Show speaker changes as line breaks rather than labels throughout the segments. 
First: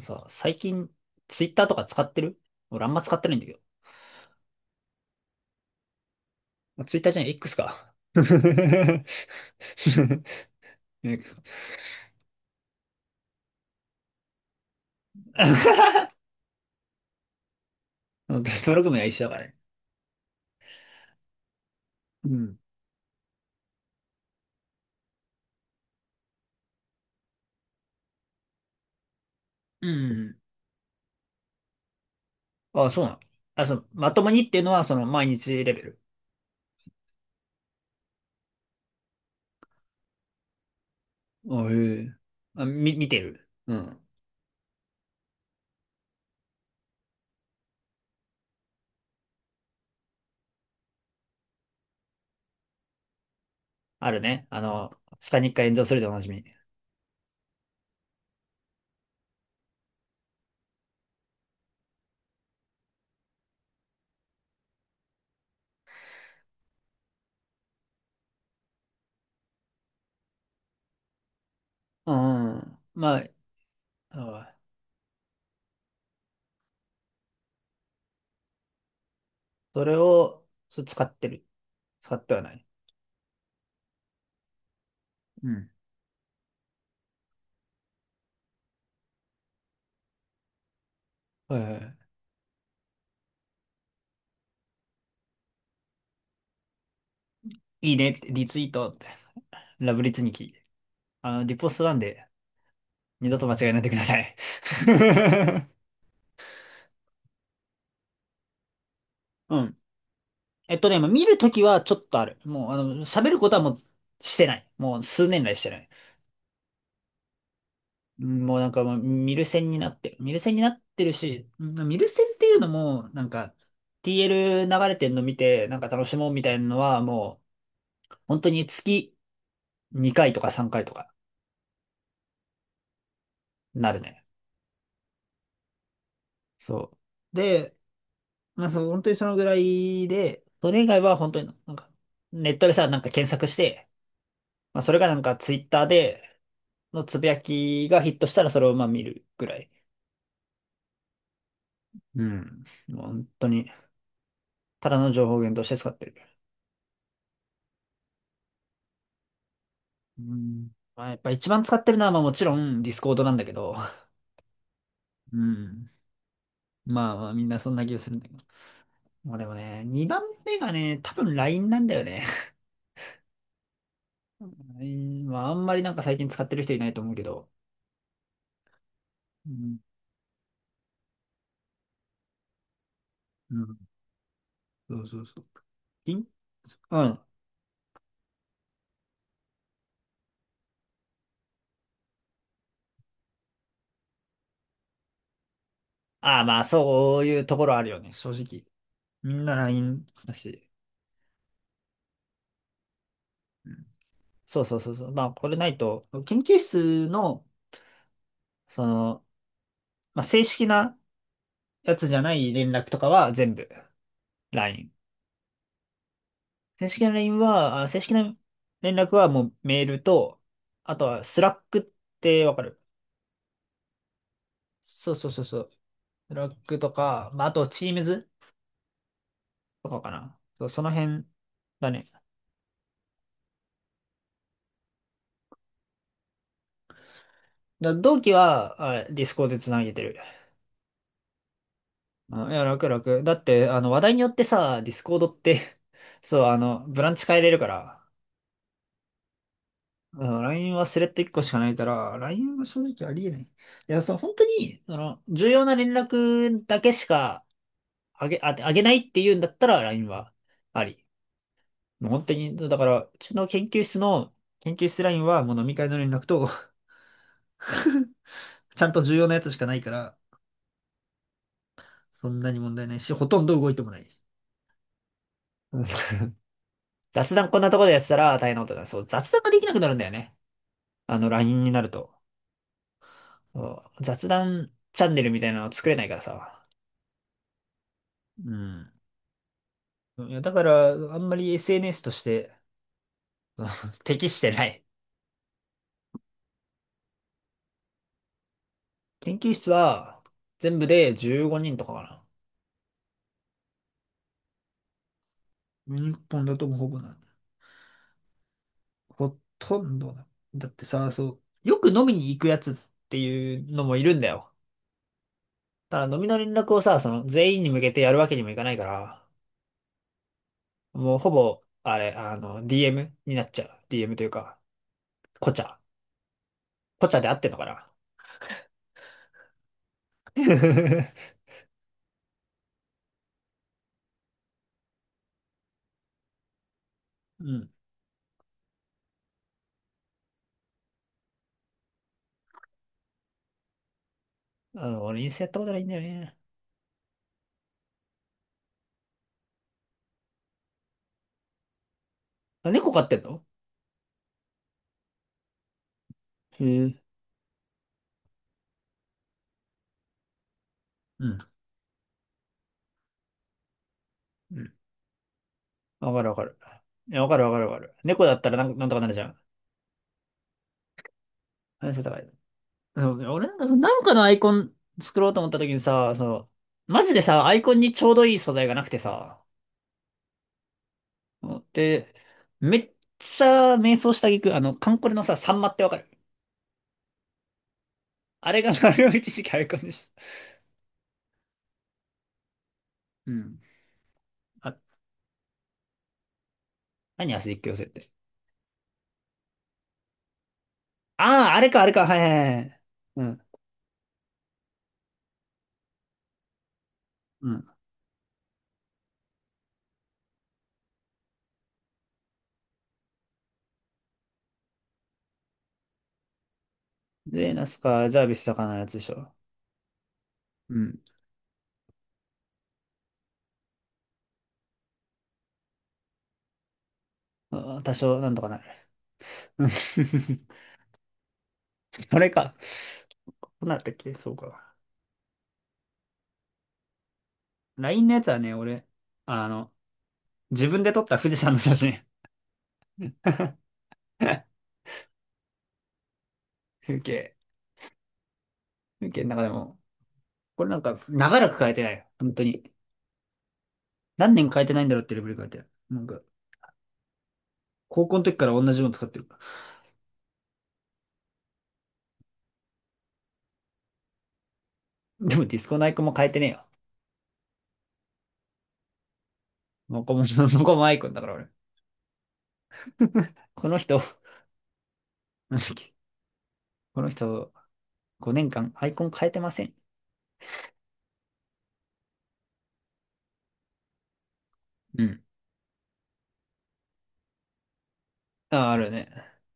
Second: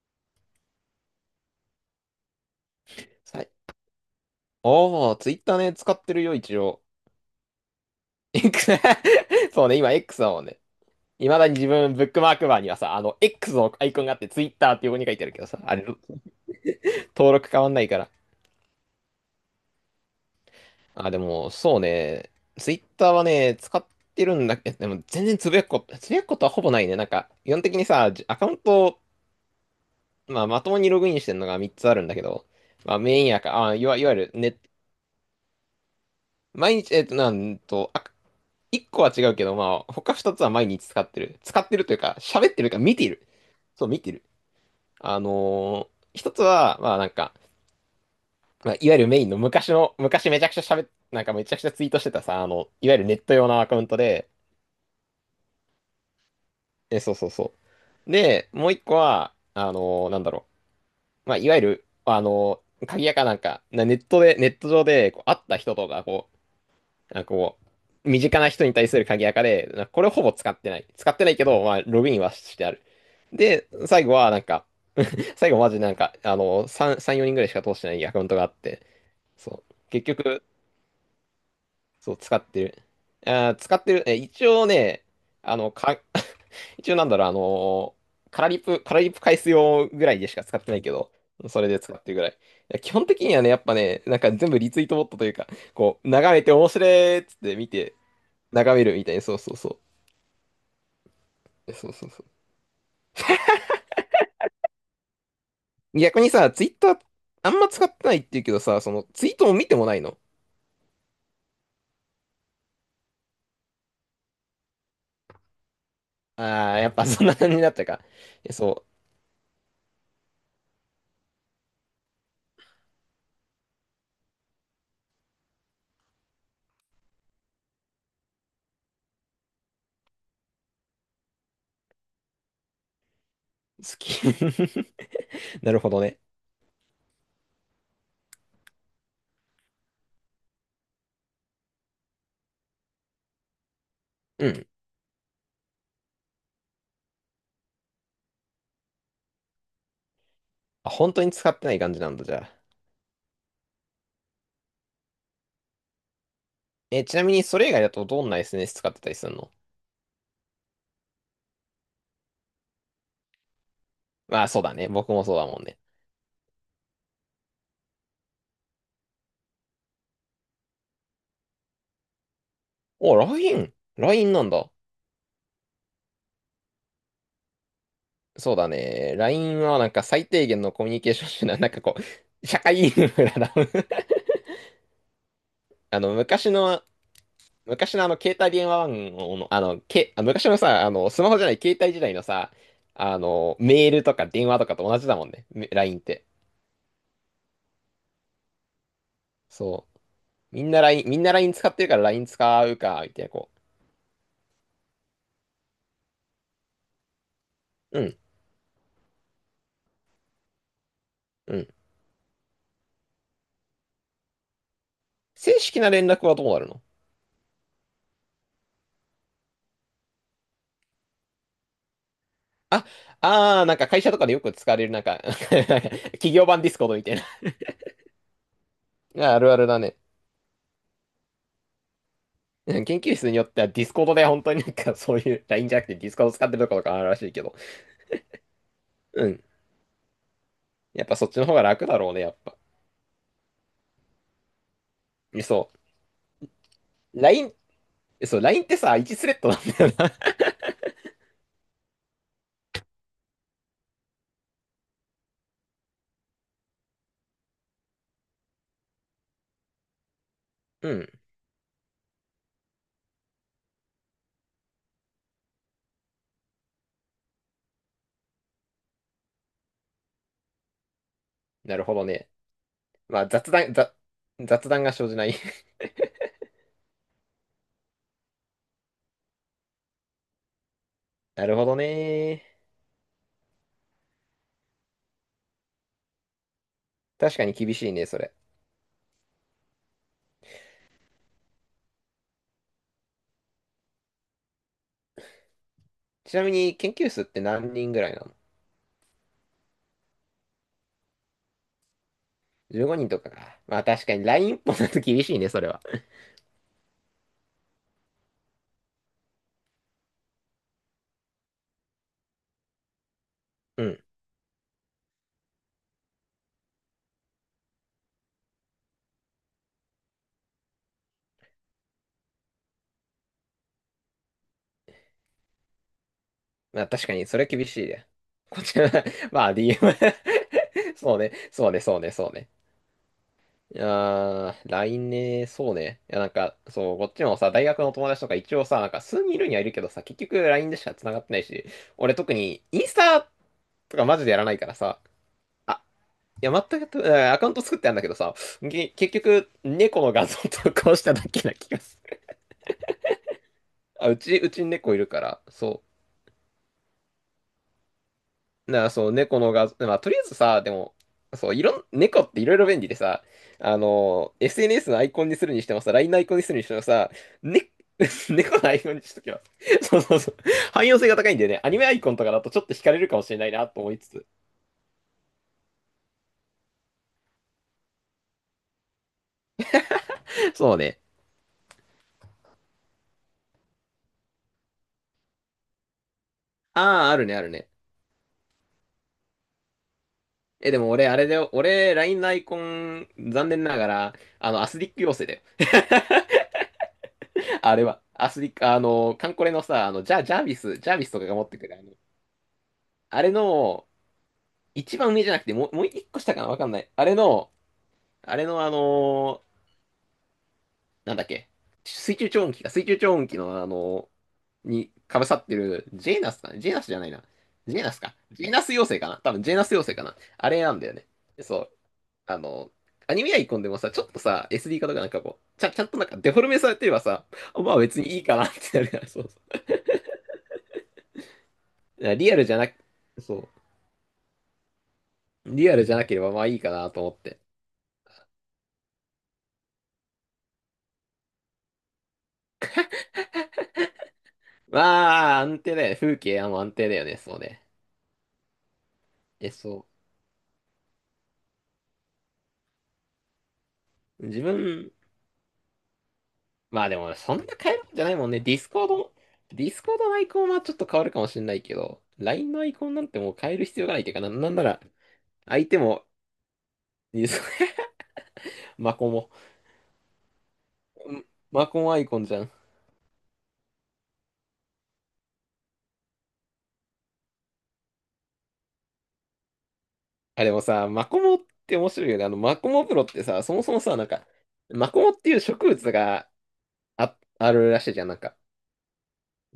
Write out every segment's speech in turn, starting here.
さ、最近、ツイッターとか使ってる？俺あんま使ってないん
さ
だ
い
けど。
ツイッターね、使ってるよ、一
ま
応。
あツイッターじゃない、X か。
X そうね、今 X だもんね。い
X
ま
か。
だに自分、ブックマークバーにはさ、X のアイコンがあって、ツイッターって横に書いてあるけどさ、あれ、登録変わんないから。
登録名は一緒だからね。
あ、でも、そう
う
ね、
ん。
ツイッターはね、使ってるんだけど、でも、全然つぶやくことはほぼないね。なんか、基本的にさ、アカウントを、
うん。
まあ、まともにログインしてるのが3つあるんだけど、
あ、
まあ、
そうなの？
メインア
あ、
カ、
そ
あ、い
う、
わ、いわ
ま
ゆ
とも
る
にっていうのは、その、毎日レベル？
毎日、えっと、なんと、あ、一個は違うけど、まあ、他二つは毎日使ってる。使っ
あ、へ
てるという
え。
か、喋って
あ、
るか、見
見
て
て
る。
る。う
そう、
ん。
見てる。一つは、まあ、いわゆるメインの昔めちゃくちゃ喋っ、なんかめちゃくちゃツイートしてたさ、あの、いわゆるネット用のアカウント
ある
で、
ね。あの、下に一回炎上するでおなじみ。
え、そうそうそう。で、もう一個は、なんだろう。まあ、いわゆる、鍵屋かなんか、ネットで、ネット上で、こう、会った人とか、こう、なんかこ身近な人に対する鍵垢で、なんかこれをほぼ使ってない。使ってないけど、まあ、ログ
う
インはしてあ
ん。
る。
まあ、
で、最後はなん
あ
か、最後マジなんか、あの、3、3、4人ぐらいしか通してないアカウントがあって、そう、
それ
結局、
を、そう使ってる。
そ
使
う、
って
使
は
っ
な
て
い。
る。あー、使ってる。え、一応ね、
う
あ
ん。
の、か、一応なんだろう、ーカラリップ返す用ぐらいでしか使ってないけど、
はい
それ
は
で使
い。
ってるぐらい。いや基本的にはね、やっぱね、なんか全部リツイートボットというか、こう、眺めて面白いっつって見
い
て、
いねって、リツイー
眺め
ト
る
っ
み
て。
たいな、
ラブリツニキ。あの、リポスト
そう
なん
そうそ
で、二度と間違えないでください。
う。逆にさ、ツイッターあんま使ってないって言うけどさ、そのツイートも
う
見て
ん。
もないの。
まあ見るときはちょっとある。もう、喋ることはもうしてない。もう数年来してない。
ああ、やっぱそんな感じになったか。
うん、
え、
もうなんか
そ
もう見る線になってる。見る線になってるし、うん、見る線っていうのも、TL 流れてんの見て、なんか楽しもうみたいなのは、もう、本当に月2回とか3回とか
う。好
なるね。
き。なるほどね。
そう。で、まあそう、本当にそのぐらいで、それ以外は本当にネットでさ、なんか検索して、
うん。
まあ、それがなんかツイッターでのつぶやきがヒットしたらそれをまあ見るぐらい。
あ、本当に使ってない感じなん
う
だ、じゃあ。
ん。もう本当に、ただの情報源として使ってる。
え、ちなみにそれ以外だとどんな SNS 使ってたりするの。
うん。まあ、やっぱ一番使ってるのはまあもちろんディスコードなんだけど、
まあ、そうだね。僕もそ
う
うだもんね。
ん。まあまあみんなそんな気がするんだけど。まあでもね、2番目がね、多分 LINE なんだよね。
お、LINE。LINE なんだ。
ラインはあんまりなんか最近使ってる人いないと思うけど。
そうだね。
う
LINE
ん。
はなんか最低限のコミュニケーション手段。なんかこう、社会インフラだ。
うん。そうそうそう。
あ
ピ
の、
ン、うん。
昔のあの、携帯電話番号の、昔のさ、あの、スマホじゃない携帯時代のさ、あの、メールとか電話とかと同じだもんね。LINE って。
ああ、まあそういうところあるよね、正直。みんな
そう。
LINE だ
み
し。
んな LINE、みんなライン使ってるから LINE 使うか、みたいな、こ
そうそうそうそう。まあ、これないと、研究室の、
う。うん、
その、まあ、正式な
うん。
やつじゃない連絡とかは全部 LINE。
正式な連絡はどうなるの。
正式な連絡はもうメールと、あとはスラックってわかる？
あ、あー、なんか会社とかでよく使われる、なん
そう
か
そうそうそ
なん
う。
か 企
スラ
業
ッ
版ディス
ク
コー
と
ドみたいな。
か、まあ、あと Teams
ああるあるだ
と
ね。
かかな。そう、その辺だね。
うん研究室によってはディスコードで本当になんかそういう LINE じゃなくてディスコード使ってるところとかあるらしいけど。
同期は、デ
う
ィスコ
ん。
ードでつなげてる。
やっぱそっちの方が楽だろうね、やっ
い
ぱ。
や、楽楽。だって、あの、話題によってさ、ディスコードっ
そ
て、 そう、あの、ブラン
う。
チ変え
LINE
れるから。
えそう、LINE ってさ、1スレッドなんだよな。
あの LINE はスレッド1個しかないから、LINE は正直ありえない。いや、その本当に、その、重要な連絡だけしかあげ、あ、あげないっていうんだったら LINE はあ
う
り。
ん。
もう本当に、だから、うちの研究室の、研究室 LINE はもう飲み会の連絡と、ちゃんと重要なやつしかないから、
なるほど
そ
ね。
んなに問題ないし、
ま
ほ
あ、
とん
雑
ど動
談、
いても
雑、
ない。
雑談が生じない。
うん。 雑談こんなところでやってたら大変なことだ。そう、雑談ができなくなるんだよね。あの、
なる
LINE
ほ
に
ど
なると。
ね。
そう、雑談チャンネルみたいなの作れないからさ。
確かに厳しいね、それ。
うん。いや、だから、あんまり SNS として、その、 適してない。
ちなみに、研究室って何人ぐらいなの？
研究室は、全部で15人とかか
15 人とかか。まあ、確かに LINE 一本だと厳しいね、それは。
な。日本だともうほぼなんだ。ほとんどだ。だってさ、そう、よく飲みに行くやつっていうの
う
もい
ん。
るんだよ。ただ飲みの連絡をさ、その全員に向けてやるわけにもいかないから、もうほぼ、あれ、あの、DM になっちゃう。DM というか、コチャ
まあ、確
コ
か
チャ
に、
で合
そ
っ
れ
てんの
厳
か
しい
な。
ね。こちら、まあ、DM そうね、そうね。いやー、LINE ね、そうね。いや、なんか、そう、こっちも
う
さ、大
ん。
学の友達とか一応さ、なんか数人いるにはいるけどさ、結局 LINE でしか繋がってないし、俺特にインスタとかマジでやらないから
あ
さ、
の、俺インスタやったことな
あ、
いんだよね。
いや、全くやって、えーアカウント作ってあるんだけどさ、結局、猫の画像投稿しただけな気がする。
あ、猫飼ってんの？
うちに猫いるから、そう。
へえ。
そう、猫の画像、まあ、とりあえずさ、でも、
うん。
そう、いろん、猫っていろいろ便利でさ、あの、
うん、
SNS のアイコンにするにしてもさ、LINE
わ
のア
か
イ
るわ
コンに
か
す
る。
るにしてもさ、
いや、わかるわかる
ね、
わかる。猫 だったら
猫のアイ
なん
コ
と
ン
か
に
なる
し
じ
と
ゃ
きま
ん。
す。そう。汎用性が高いんだよね。アニメア
話
イ
せ
コン
か
と
い。
かだとちょっと惹かれる
そ
か
う、
もしれな
俺
い
なんか
な
その、
と思い
なん
つ
かの
つ。
アイコン作ろうと思った時にさ、その、マジでさ、アイコンにちょうどいい素材がなくてさ、
そうね。
で、めっちゃ迷走した挙句、あの、カンコレのさ、サンマってわかる？
ああ、あるね。
あれが、あれを一時期アイコンでした。
え、でも俺、あれだよ。俺、LINE のアイコン、
う
残
ん。
念ながら、あの、ア
あ、
スリック妖精だ
何ア
よ。
スリック
あ
寄せ
れ
っ
は、
て。
アスリック、あの、カンコレのさ、あの、ジャービスとかが持っ
ああ、
て
あ
く
れ
る、
か、
あ
あれ
の、
か、はいはいはい。う
あれ
ん。
の、一番上じゃなくて、もう、もう一個下かなわかんない。
うん。
あれのあのーなんだっけ、水中超音機のあのーに被さってる、ジェーナスじゃないな。
で、ナ
ジ
ス
ェーナス
か、
か。
ジャービス
ジェー
と
ナ
か
ス
のやつ
妖
で
精か
し
な
ょ。
多分ジェーナス妖精かな。あれな
う
んだよ
ん。
ね。そう。あのーアニメアイコンでもさ、ちょっとさ、SD 化とかなんかこう、ちゃんとなんかデフォルメされてればさ、まあ
あー、多
別にい
少、
い
なん
か
と
な
か
っ
なる。
てなるから、そうそ
うん。
う。だから
あれ
リアルじ
か。
ゃなく、
ど
そ
うなったっけ、そうか。
う。リアルじゃなければまあいいかなと思って。
LINE のやつはね、俺、あの、自分で撮った富士山の写真。
まあ、安定だよね。風景はもう安定だ
風
よね。
景。
そうね。
風景の中で
え、
も。
そ
これなんか、長らく変えてないよ。本当に。
う。
何
自
年変えてないん
分、
だろうってレベル変えてる。なんか、
まあでも、そんな変えるんじゃ
高
ない
校の
もん
時
ね。
から同じもの使ってる。
ディスコードのアイコンはちょっと変わるかもしれないけど、LINE のアイコンなんてもう変える必要がないっていうかな、なんなら、
でもディス
相
コ
手
のアイコン
も、
も変えてねえよ。
ディス マコモ。
もこも、もこもアイコンだ
ん
から俺。
マコモアイコンじゃん。
この人、なんだっけ。この人、5年間アイコン変えてません。
あ、でもさ、マコモって面白いよね。あの、マコモプロってさ、そもそもさ、なんか、マコ
う
モっ
ん。
ていう植物があるらしいじゃん。なんか、
あ、あるよね。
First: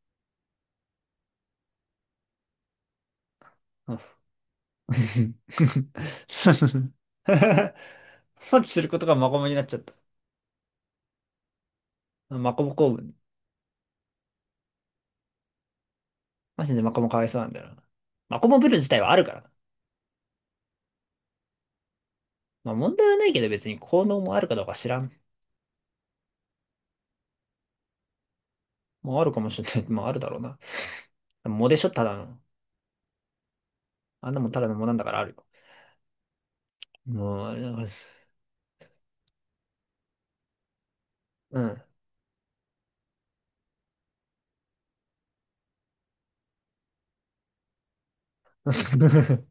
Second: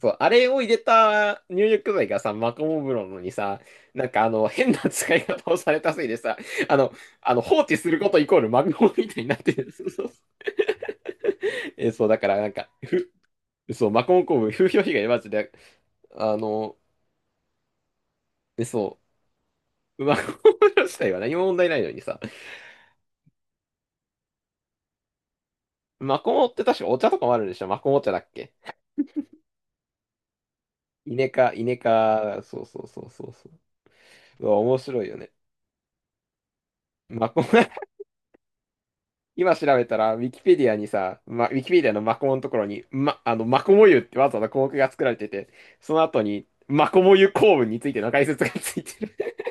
そう、あれを入れた入浴剤がさ、マコモ風呂のにさ、
うん。
なんかあの、変な使い 方をされたせいでさ、
そうそう
あ
そ
の、
う。
あの放置することイコール
放
マ
置す
コ
る
モ
こと
み
が
たい
マ
にな
コ
っ
モ
て
になっ
る。
ちゃっ
そう
た。
そう。え、そう、だからなん
マコ
か、
モ構
ふ、
文。
そう、マコモ工部、風評被害マジで、あ
マジ
の、
でマコモかわいそうなんだよな。マコモ
え、
ブル自
そ
体はあるからな。
う、マコモ風呂自体は何も問題ないのにさ、
まあ問題はないけど別に効能もあるかどうか知らん。
マコモって確かお茶とかもあるんでしょ。マコモ茶だっけ。
もうあるかもしれない。まああるだろうな。も
イ
モ
ネ
でしょ、ただの。
科、そう。
あんな
う
もん
わ
ただの
面
モなん
白
だ
い
か
よ
らあ
ね。
るよ。
マコ
もう、
モ
あれなんかす、
今調べたら、ウ
う
ィキ
ん。
ペディアのマコモのところに、ま、あの、マコモ湯ってわざわざ項目が作られてて、その後に、マコモ湯構文についての解説がついてる。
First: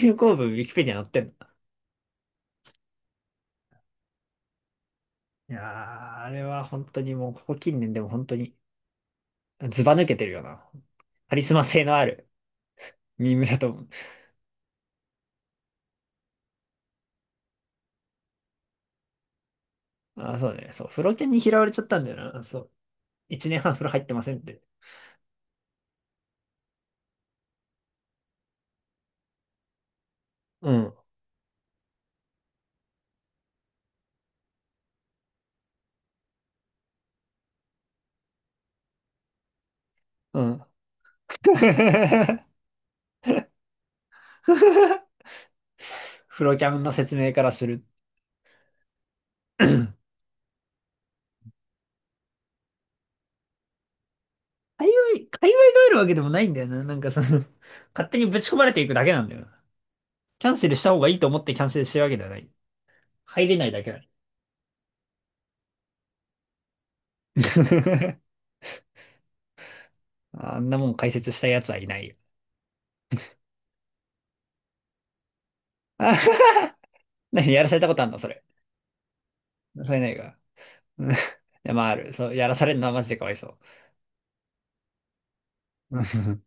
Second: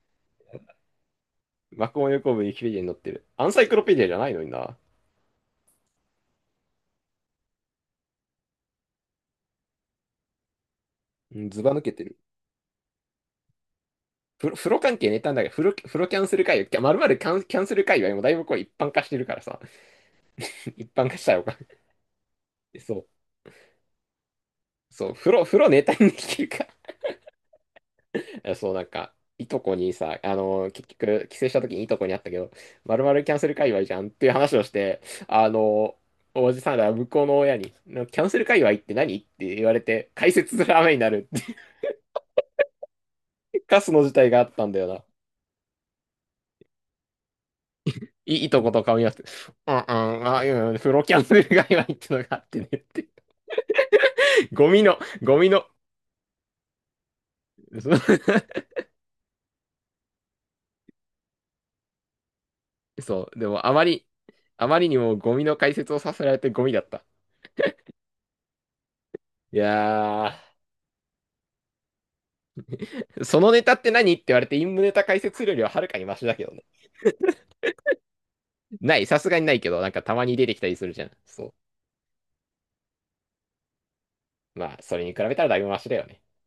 流行文ウィキペディア載ってんの。
マコモ湯構文ウィキペディアに載ってる。アンサイクロペディアじゃないのにな。
いやー、あれは本当にもう、ここ近年でも本当に、ずば抜けてるよな。カ
う
リ
ん
ス
ず
マ
ば抜
性
け
のあ
てる。
るミームだと思う。
風呂関係ネタなんだけど、風呂キャンセル界隈、まるまるキャン、キャンセル界隈もだいぶこう一般化してるからさ、
あー、そうね。そ
一
う。風
般
呂
化し
犬
た
に
よ
拾
か。
われちゃったんだよな。そう。
そう、
一年半風呂入ってませんって。
風呂ネタにできるか。えそう、なんか、いとこにさ、あの
う
ー結
ん。
局、帰省した時にいとこに会ったけど、まるまるキャンセル界隈じゃんっていう話をして、あのーおじさんら向こうの親に、なキャンセル界隈って何って言われて、解
う
説
ん。
する雨になるって いうカスの事態があったんだよな。
フロキャンの説明からする。
いとこと顔見合わせて、うんうん、あ、うん、プロキャンセル界隈ってのがあってねって。ゴ
界隈
ミ
が
の、
あるわけでもないんだよな。なんかその、
そ う、
勝手にぶち込まれていくだけなんだよな。キャンセルした方がいいと思ってキャンセルしてるわけではない。
そうで
入れな
も
い
あ
だ
ま
けだ。
り、あまりにもゴミの解説をさせられてゴミだった。いやー。
あんなもん解説した奴はいないよ。
そのネタって何って言われて、陰夢ネタ解説するよりははるかにマシだ
あ、
けどね。
何やらされたことあんのそれ？
ない、さすがにないけど、な
そ
ん
れ
か
な
た
い
まに
か。
出てきたりする じ
う
ゃん。
ん、い
そう。
や、まあある。そう、やらされるのはマジでかわいそ
まあ、それに比べたらだいぶマシだ
う。う
よね。
ん